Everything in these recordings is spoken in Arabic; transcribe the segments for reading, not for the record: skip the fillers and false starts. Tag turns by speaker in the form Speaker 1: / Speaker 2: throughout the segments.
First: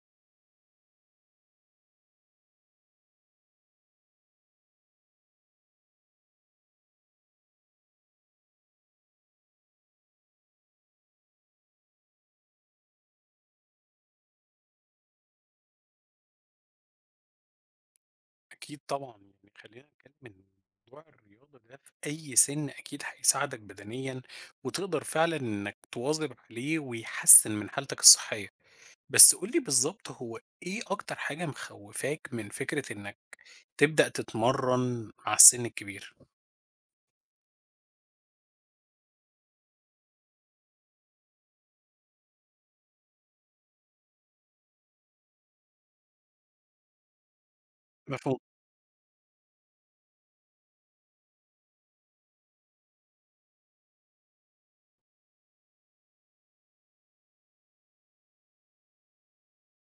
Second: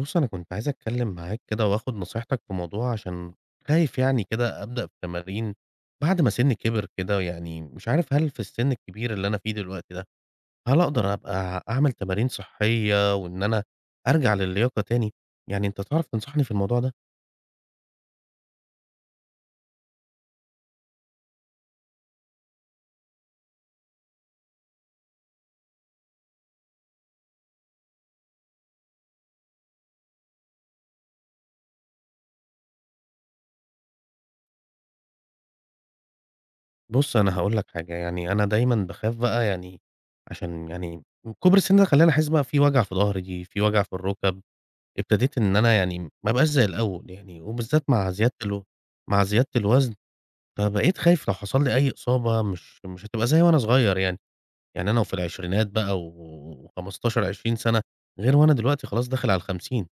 Speaker 1: بُص، أنا كنت عايز أتكلّم معاك كده وآخُد نصيحتك في موضوع عشان خايف يعني كده أبدأ في تمارين بعد ما سِنّي كِبِر كده. يعني مش عارف، هل في السِن الكبير اللي أنا فيه دلوقتي ده، هل أقدر أبقى أعمل تمارين صحّية وإن أنا أرجع للياقة تاني؟ يعني أنت تعرف تنصحني في الموضوع ده؟
Speaker 2: أكيد طبعًا، يعني خلّينا نتكلم إن موضوع الرياضة ده في أي سِن أكيد هيساعدك بدنيًا، وتقدر فعلًا إنك تواظب عليه ويحسّن من حالتك الصحية. بس قُل لي بالضبط، هو إيه أكتر حاجة مخوّفاك من فكرة إنك تبدأ تتمرّن مع السِن الكبير؟
Speaker 1: بُص، أنا هاقول لك حاجة، يعني أنا دايمًا باخاف بقى يعني عشان يعني كُبْر السِن ده خلّاني أحس بقى في وجع في ضهري، في وجع في الرُكَب، ابتديت إن أنا يعني ما أبقاش زي الأول يعني وبالذات مع زيادة
Speaker 2: مفهوم.
Speaker 1: الو مع زيادة الوزن. فبقيت خايف لو حصل لي أي إصابة، مش هتبقى زي وأنا صغير يعني، يعني أنا وفي العشرينات بقى و15، 20 سَنة، غير وأنا دلوقتي خلاص داخل على ال50.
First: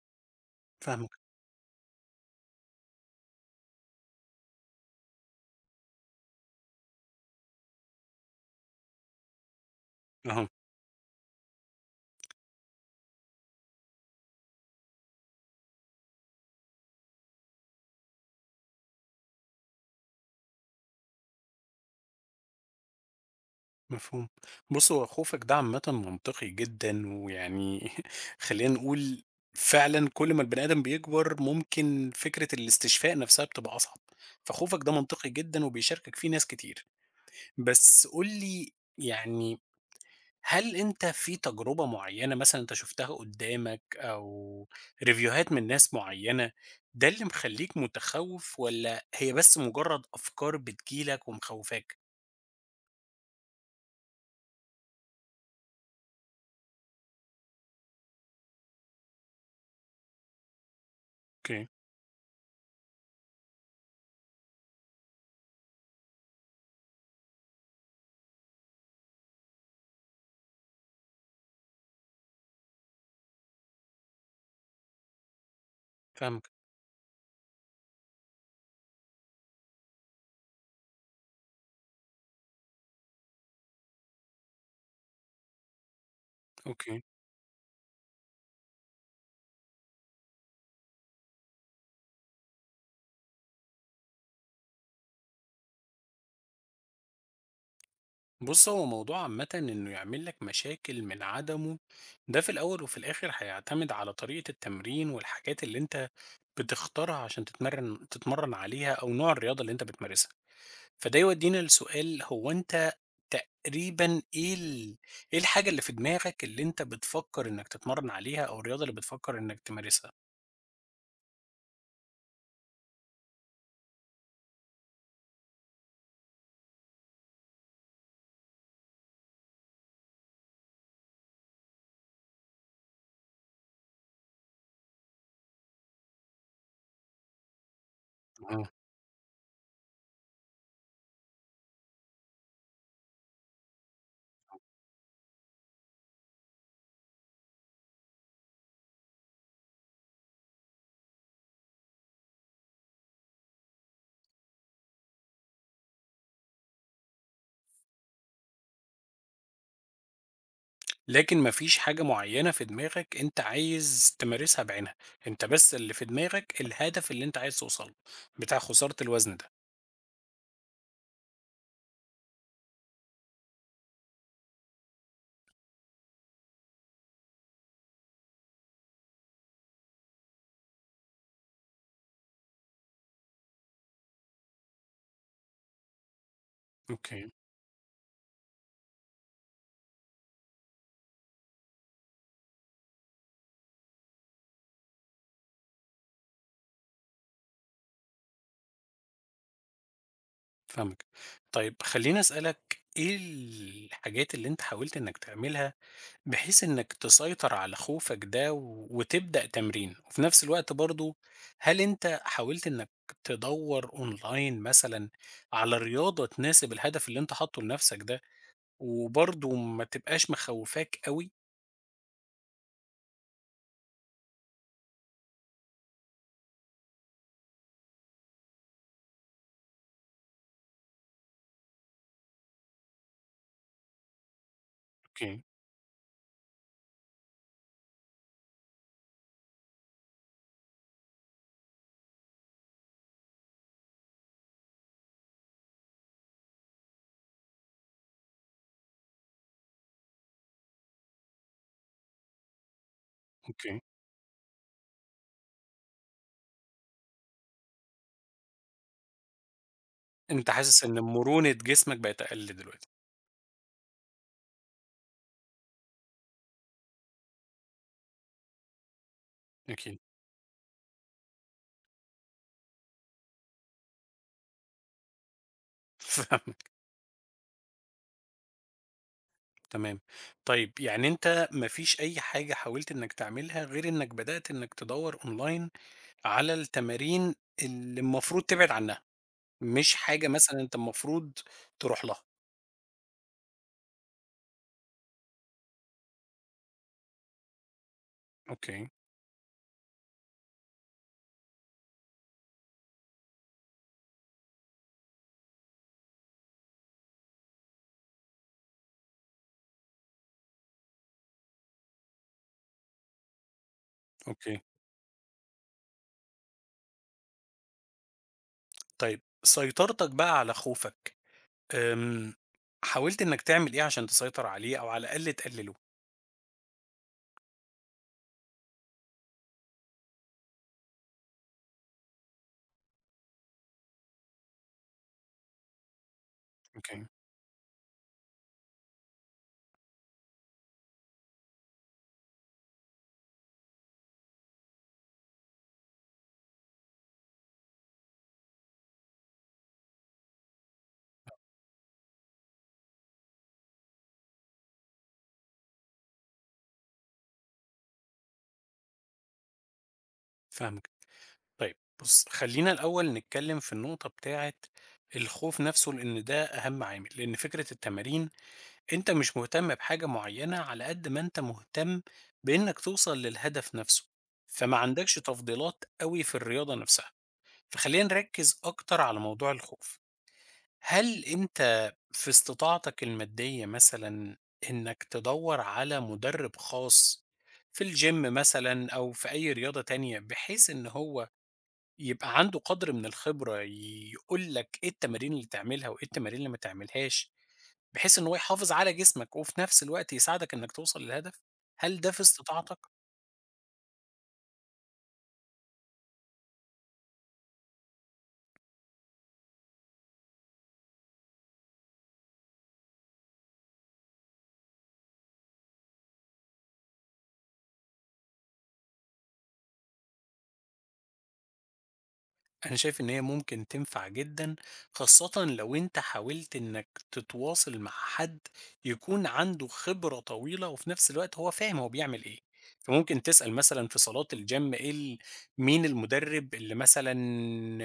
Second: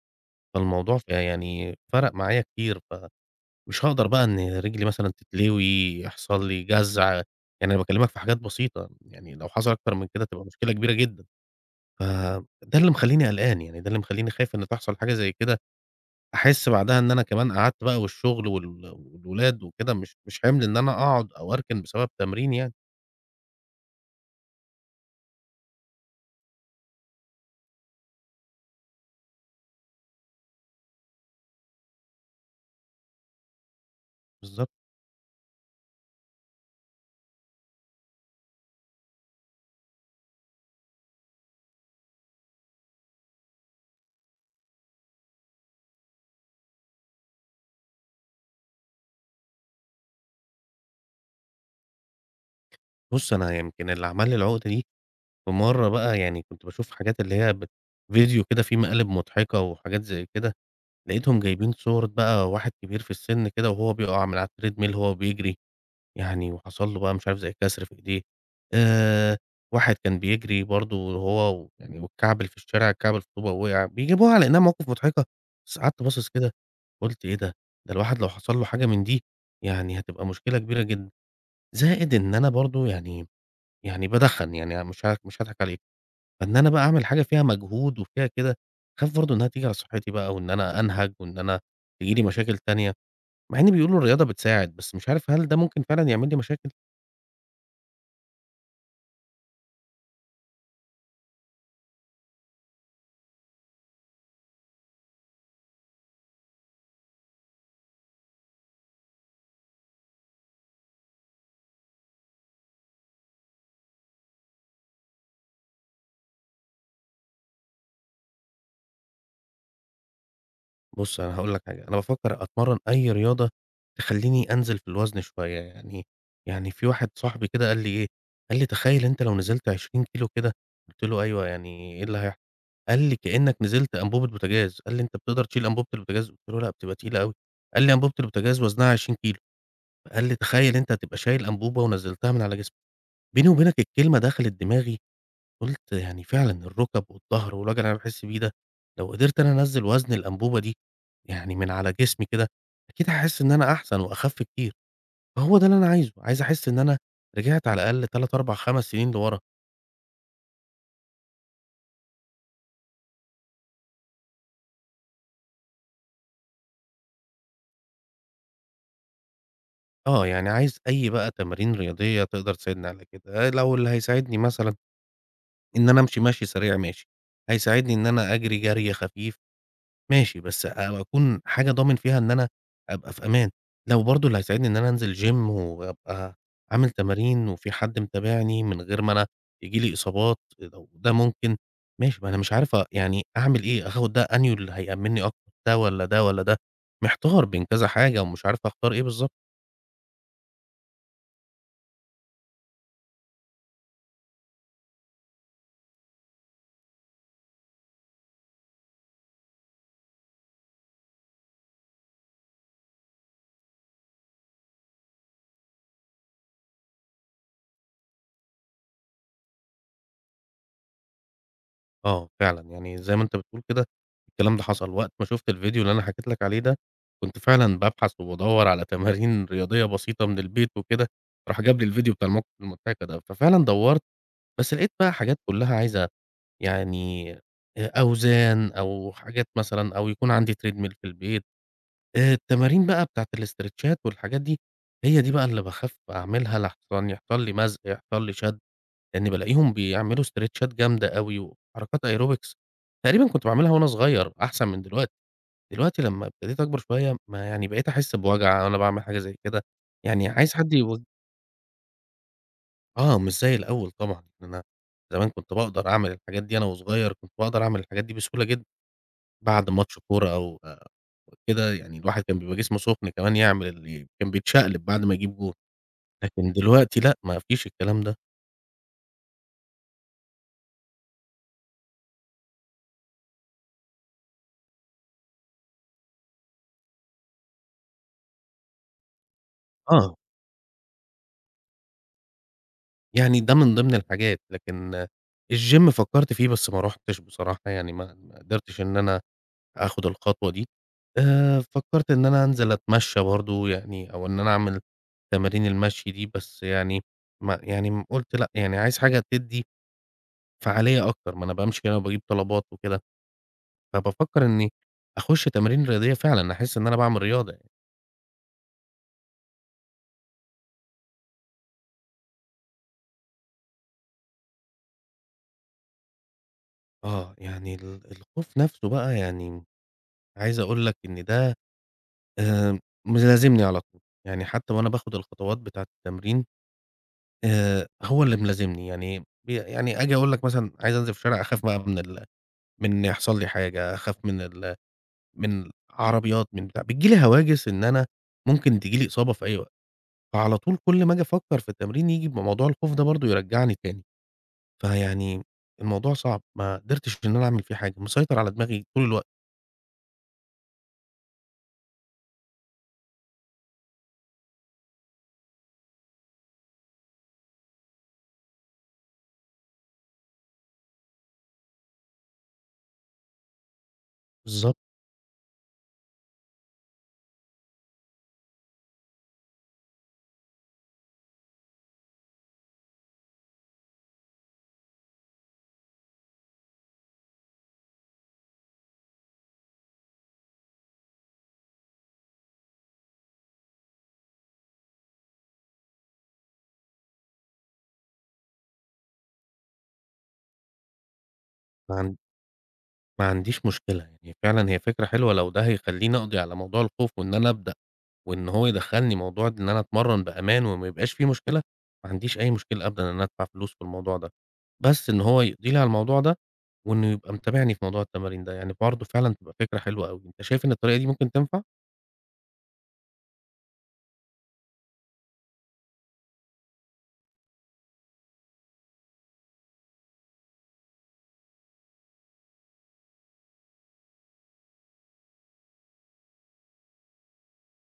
Speaker 1: فالموضوع
Speaker 2: فاهمك.
Speaker 1: يعني فرق معايا كتير. فمش هاقدر بقى إن رجلي مثلًا تتلوي، يحصل لي جزع، يعني أنا باكلمك في حاجات بسيطة، يعني لو حصل أكتر من كده تبقى
Speaker 2: أها.
Speaker 1: مشكلة كبيرة جدًا. فده اللي مخلّيني قلقان، يعني ده اللي مخلّيني خايف إن تحصل حاجة زي كده أحس بعدها إن أنا كمان قعدت بقى، والشغل والولاد وكده، مش حِمل إن أنا أقعد أو أركن بسبب تمرين يعني.
Speaker 2: مفهوم. بُص، هو خوفك ده عامةً منطقي جدًا، ويعني خلّينا نقول فعلًا كل ما البني آدم بيكبر ممكن فكرة الاستشفاء نفسها بتبقى أصعب، فخوفك
Speaker 1: بالضبط.
Speaker 2: ده منطقي جدًا وبيشاركك فيه ناس كتير. بس قُل لي يعني، هل أنت في تجربة معيّنة مثلًا أنت شُفتها قدّامك أو ريفيوهات من ناس معيّنة، ده اللي مخلّيك متخوّف والّا هي بس مجرد أفكار بتيجي لك ومخوّفاك؟
Speaker 1: بُص، أنا يمكن اللي عمل لي العُقدة دي، في مرّة بقى يعني كنت باشوف حاجات اللي هي فيديو كده فيه مقالب مضحكة وحاجات زي كده، لقيتهم
Speaker 2: أوكي.
Speaker 1: جايبين صور بقى واحد كبير في السِن كده وهو بيقع من على الtreadmill وهو بيجري. يعني وحصل له بقى مش عارف زي كسر في إيديه، آآ واحد كان بيجري برضه وهو يعني واتكعبل في الشارع، اتكعبل في طوبة ووقع، بيجيبوها على إنها مواقف مضحكة، بس قعدت باصص
Speaker 2: فاهمك.
Speaker 1: كده قُلت إيه ده! ده الواحد لو حصل له حاجة من دي يعني هتبقى مشكلة كبيرة جدًا. زائد إن أنا برضه يعني بادخّن، يعني مش هاضحك عليك، فإن أنا بقى
Speaker 2: أوكي.
Speaker 1: أعمل حاجة فيها مجهود وفيها كده، أخاف برضه إنها تيجي على صحتي بقى، وإن أنا أنهج وإن أنا تيجي لي مشاكل تانية، مع إن بيقولوا الرياضة بتساعد، بس مش عارف هل ده ممكن فعلًا يعمل لي مشاكل؟
Speaker 2: بُص، هو موضوع عامةً إنه يعمل لك مشاكل من عدمه، ده في الأول وفي الآخر هيعتمد على طريقة التمرين والحاجات اللي أنت بتختارها عشان تتمرن عليها أو نوع الرياضة اللي أنت بتمارسها. فده يودينا لسؤال، هو أنت تقريبًا إيه الحاجة اللي في دماغك اللي أنت بتفكر إنك تتمرن عليها أو الرياضة اللي بتفكر إنك تمارسها؟
Speaker 1: بُص، أنا هاقول لك حاجة، أنا بافكّر أتمرّن أي رياضة تخلّيني أنزل في الوزن شوية، يعني في واحد صاحبي كده قال لي إيه، قال لي: "تخيّل أنت لو نزلت 20 كيلو كده." قُلت له: "أيوه، يعني إيه اللي هيحصل؟" قال لي: "كإنّك نزلت أنبوبة بوتاجاز." قال لي: "أنت بتقدر تشيل أنبوبة البوتاجاز؟" قُلت له: "لأ، بتبقى تقيلة أوي." قال لي: "أنبوبة البوتاجاز وزنها 20 كيلو." قال لي: "تخيّل أنت هتبقى شايل أنبوبة ونزّلتها من على جسمك." بيني وبينك الكلمة دخلت دماغي، قُلت يعني فعلًا الركب والضهر والوجع اللي أنا باحس بيه ده، لو قدرت أنا أنزّل وزن الأنبوبة دي يعني من على جسمي كده، أكيد هاحس إن أنا أحسن وأخف كتير. فهو ده اللي أنا عايزه، عايز أحس إن أنا رجعت على الأقل 3، 4، 5 سنين لورا.
Speaker 2: لكن ما فيش حاجة معيّنة في دماغك أنت عايز تمارسها بعينها، أنت بس اللي في دماغك الهدف اللي أنت عايز توصل له، بتاع خسارة الوزن ده.
Speaker 1: آه، يعني عايز أي بقى تمارين رياضية تقدر تساعدني على كده. آه، لو اللي هيساعدني مثلًا إن أنا أمشي مشي سريع ماشي، هيساعدني إن أنا أجري جري خفيف ماشي، بس أبقى أكون حاجة ضامن فيها إن أنا أبقى في أمان. لو برضه اللي هيساعدني إن أنا أنزل gym وأبقى عامل
Speaker 2: أوكي.
Speaker 1: تمارين وفي حد متابعني من غير ما أنا ييجي لي إصابات، لو ده ممكن ماشي. ما أنا مش عارف، يعني أعمل إيه، آخد ده أنهي اللي هيأمنني أكتر، ده والّا ده والّا ده؟ محتار بين كذا حاجة ومش عارف أختار إيه بالضبط.
Speaker 2: فاهمك. طيب، خلّيني أسألك إيه الحاجات اللي أنت حاولت إنّك تعملها بحيث إنّك تسيطر على خوفك ده و وتبدأ تمرين؟ وفي نفس الوقت برضه، هل أنت حاولت إنّك تدوّر online مثلًا على رياضة تناسب الهدف اللي أنت حاطّه لنفسك ده، وبرضه ما تبقاش مخوّفاك أوي؟
Speaker 1: آه، فعلًا، يعني زي ما أنت بتقول كده الكلام ده حصل، وقت ما شُفت الفيديو اللي أنا حكيت لك عليه ده، كنت فعلًا بابحث وبادوّر على تمارين رياضية بسيطة من البيت وكده، راح جاب لي الفيديو بتاع الموقف المضحك ده، ففعلًا دوّرت، بس لقيت بقى حاجات
Speaker 2: أوكي.
Speaker 1: كلّها عايزة يعني أوزان أو حاجات مثلًا، أو يكون عندي treadmill في البيت. التمارين بقى بتاعة الاسترتشات والحاجات دي، هي دي بقى اللي باخاف أعملها لحسن يحصل لي مزق، يحصل لي شد. لإني بالاقيهم بيعملوا إسترتشات جامدة أوي، وحركات aerobics تقريبًا كنت باعملها
Speaker 2: أوكي.
Speaker 1: وأنا صغير أحسن من دلوقتي. دلوقتي لمّا ابتديت أكبر شوية ما يعني بقيت أحس بوجع وأنا باعمل حاجة زي كده، يعني
Speaker 2: أنت
Speaker 1: عايز حد
Speaker 2: حاسس إن
Speaker 1: يوج
Speaker 2: مرونة جسمك بقت أقل دلوقتي؟
Speaker 1: آه، مش زي الأول طبعًا، إن أنا زمان كنت باقدر أعمل الحاجات دي أنا وصغير، كنت باقدر أعمل الحاجات دي بسهولة جدًا، بعد
Speaker 2: أكيد.
Speaker 1: ماتش كورة أو كده، يعني الواحد كان بيبقى جسمه سخن كمان، يعمل كان بيتشقلب بعد ما يجيب جون، لكن
Speaker 2: فاهمك.
Speaker 1: دلوقتي لأ، ما فيش الكلام ده.
Speaker 2: تمام. طيب، يعني أنت ما فيش أي حاجة حاولت إنّك تعملها غير إنّك بدأت إنّك تدوّر أونلاين على التمارين اللي المفروض تبعد عنها، مش
Speaker 1: آه.
Speaker 2: حاجة مثلًا أنت المفروض تروح لها.
Speaker 1: يعني ده من ضمن الحاجات، لكن الgym فكّرت فيه بس ما رُحتش بصراحة، يعني ما قدرتش
Speaker 2: أوكي.
Speaker 1: إن أنا آخُد الخطوة دي. فكّرت إن أنا أنزل أتمشّى برضه يعني، أو إن أنا أعمل تمارين المشي دي، بس يعني ما يعني قُلت لأ، يعني عايز حاجة تدّي فعالية أكتر، ما أنا بامشي هنا وباجيب طلبات وكده، فبافكّر
Speaker 2: أوكي.
Speaker 1: إنّي أخُش تمارين رياضية فعلًا، أحس إن أنا باعمل رياضة يعني.
Speaker 2: طيب، سيطرتك بقى على خوفك، آمم، حاولت إنّك تعمل إيه عشان تسيطر عليه أو على الأقل تقلله؟
Speaker 1: آه، يعني الخوف نَفْسه بقى، يعني عايز أقول لك إن ده آآ ملازمني على طول، يعني حتى وأنا باخد الخطوات بتاعة التمرين
Speaker 2: أوكي.
Speaker 1: هو اللي ملازمني، يعني يعني آجي أقول لك مثلًا عايز أنزل في الشارع أخاف بقى من إن يحصل لي حاجة، أخاف من عربيات من بتاع، بتيجي لي هواجس إن أنا ممكن تيجي لي إصابة في أي وقت، فعلى طول كل ما آجي أفكر في التمرين ييجي بموضوع الخوف ده برضه يرجعني تاني، فيعني الموضوع صعب، ما قدرتش إن أنا أعمل فيه حاجة، مسيطر على دماغي طول الوقت.
Speaker 2: فاهمك. طيب بُص، خلّينا الأول نتكلّم في النقطة بتاعة الخوف نَفْسه، لإن ده أهَم عامل، لإن فكرة التمارين أنت مش مهتم بحاجة معيّنة على قد ما أنت مهتم بإنّك توصل للهدف نَفْسه، فما
Speaker 1: بالضبط.
Speaker 2: عندكش تفضيلات أوي في الرياضة نَفْسها، فخلّينا نركّز أكتر على موضوع الخوف. هل أنت في استطاعتك المادية مثلًا إنّك تدوّر على مُدرِّب خاص في الgym مثلًا أو في أي رياضة تانية، بحيث إن هو يبقى عنده قدر من الخبرة يقول لك إيه التمارين اللي تعملها وإيه التمارين اللي ما تعملهاش، بحيث إن هو يحافظ على جسمك وفي نفس الوقت يساعدك إنك توصل للهدف؟ هل ده
Speaker 1: عن
Speaker 2: في استطاعتك؟
Speaker 1: ما عنديش مشكلة، يعني فعلًا هي فكرة حلوة، لو ده هيخلّيني أقضي على موضوع الخوف وإن أنا أبدأ، وإن هو يدخّلني موضوع إن أنا أتمرّن بأمان وما يبقاش في مشكلة، ما عنديش أي مشكلة أبدًا إن أنا أدفع فلوس في الموضوع ده، بس إن هو يقضي لي على الموضوع ده، وإنه يبقى متابعني في موضوع التمارين ده، يعني برضه فعلًا تبقى فكرة حلوة أوي. أنت شايف إن الطريقة دي ممكن تنفع؟
Speaker 2: أنا شايف إن هي ممكن تنفع جدًا، خاصةً لو أنت حاولت إنك تتواصل مع حد يكون عنده خبرة طويلة، وفي نفس الوقت هو فاهم هو بيعمل إيه. فممكن تسأل مثلًا في صالات الgym، إيه ال مين المدرب اللي مثلًا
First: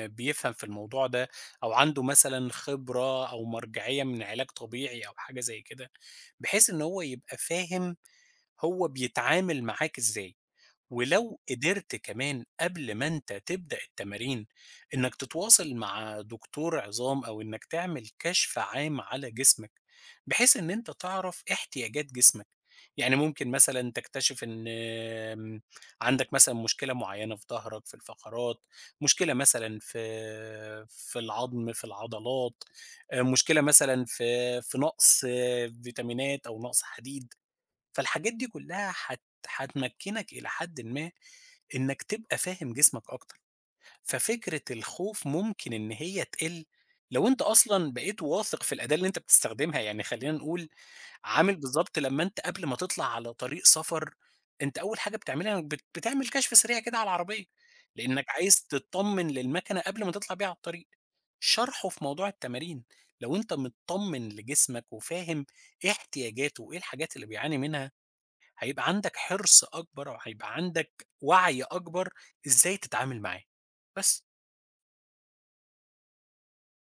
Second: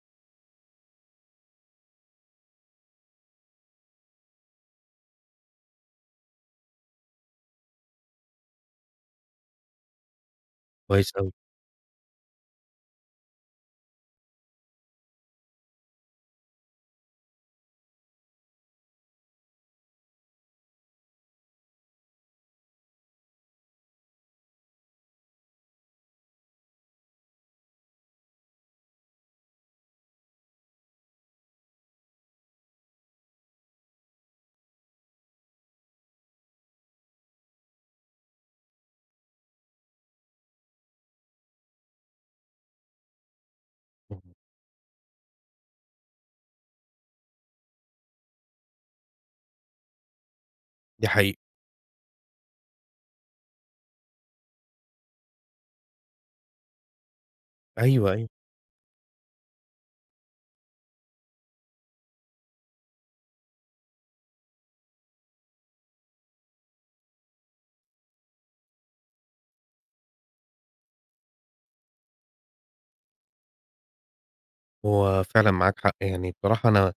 Speaker 2: بيفهم في الموضوع ده، أو عنده مثلًا خبرة أو مرجعية من علاج طبيعي أو حاجة زي كده، بحيث إن هو يبقى فاهم هو بيتعامل معاك إزاي.
Speaker 1: كويس أوي.
Speaker 2: ولو قدرت كمان قبل ما أنت تبدأ التمارين إنك تتواصل مع دكتور عظام أو إنك تعمل كشف عام على جسمك، بحيث إن أنت تعرف احتياجات جسمك، يعني ممكن مثلا تكتشف إن عندك مثلا مشكلة معينة في ظهرك في الفقرات، مشكلة مثلا في في العظم في العضلات، مشكلة مثلا في في نقص، فيتامينات أو نقص حديد. فالحاجات دي كلها هتمكنك إلى حد ما إنك تبقى فاهم جسمك أكتر،
Speaker 1: اهم.
Speaker 2: ففكرة الخوف ممكن إن هي تقِل لو أنت أصلًا بقيت واثق في الأداة اللي أنت بتستخدمها. يعني خلّينا نقول،
Speaker 1: دي حقيقة.
Speaker 2: عامل بالضبط لمّا أنت قبل ما تطلع على طريق سفر، أنت أول حاجة بتعملها انك بتعمل كشف سريع كده على العربية،
Speaker 1: أيوه،
Speaker 2: لإنك
Speaker 1: أيوه.
Speaker 2: عايز تتطمن للمكنة قبل ما تطلع بيها على الطريق. شرحه في موضوع التمارين، لو أنت متطمن لجسمك وفاهم إيه احتياجاته وإيه الحاجات اللي بيعاني منها، هيبقى عندك حرص أكبر أو هيبقى عندك وعي أكبر إزاي تتعامل معاه. بس.
Speaker 1: هو فعلًا معاك حق، يعني بصراحة أنا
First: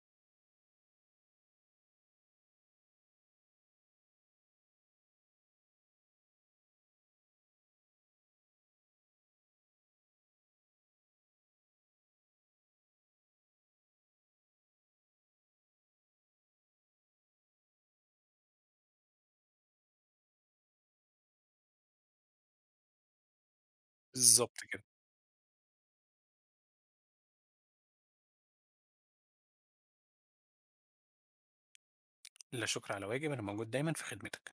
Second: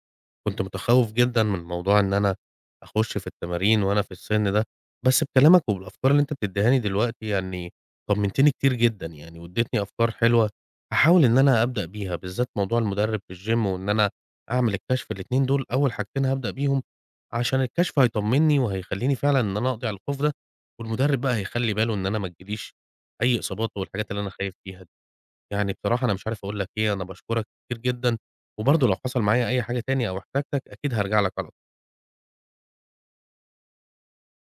Speaker 1: كنت متخوّف جدًا من موضوع إن أنا أخُش في التمارين وأنا في السِن ده، بس بكلامك وبالأفكار اللي أنت بتدّيها لي دلوقتي يعني طمّنتني كتير جدًا، يعني وادّيتني أفكار حلوة هاحاول إن أنا أبدأ بيها، بالذات موضوع المُدرِّب في الgym، وإن أنا أعمل الكشف، الاتنين دول أول حاجتين هابدأ بيهم، عشان الكشف هيطمّني وهيخلّيني فعلًا إن أنا أقضي على الخوف ده، والمُدرِّب بقى هيخلّي باله إن أنا ما تجيليش أي إصابات والحاجات اللي أنا خايف
Speaker 2: بالضبط
Speaker 1: فيها
Speaker 2: كده.
Speaker 1: دي. يعني بصراحة أنا مش عارف أقول لك إيه، أنا باشكرك كتير جدًا، وبرضه لو حصل معايا أي حاجة تاني أو احتاجتك أكيد هارجع لك على
Speaker 2: لا شكر على واجب، أنا موجود دايمًا في خدمتك.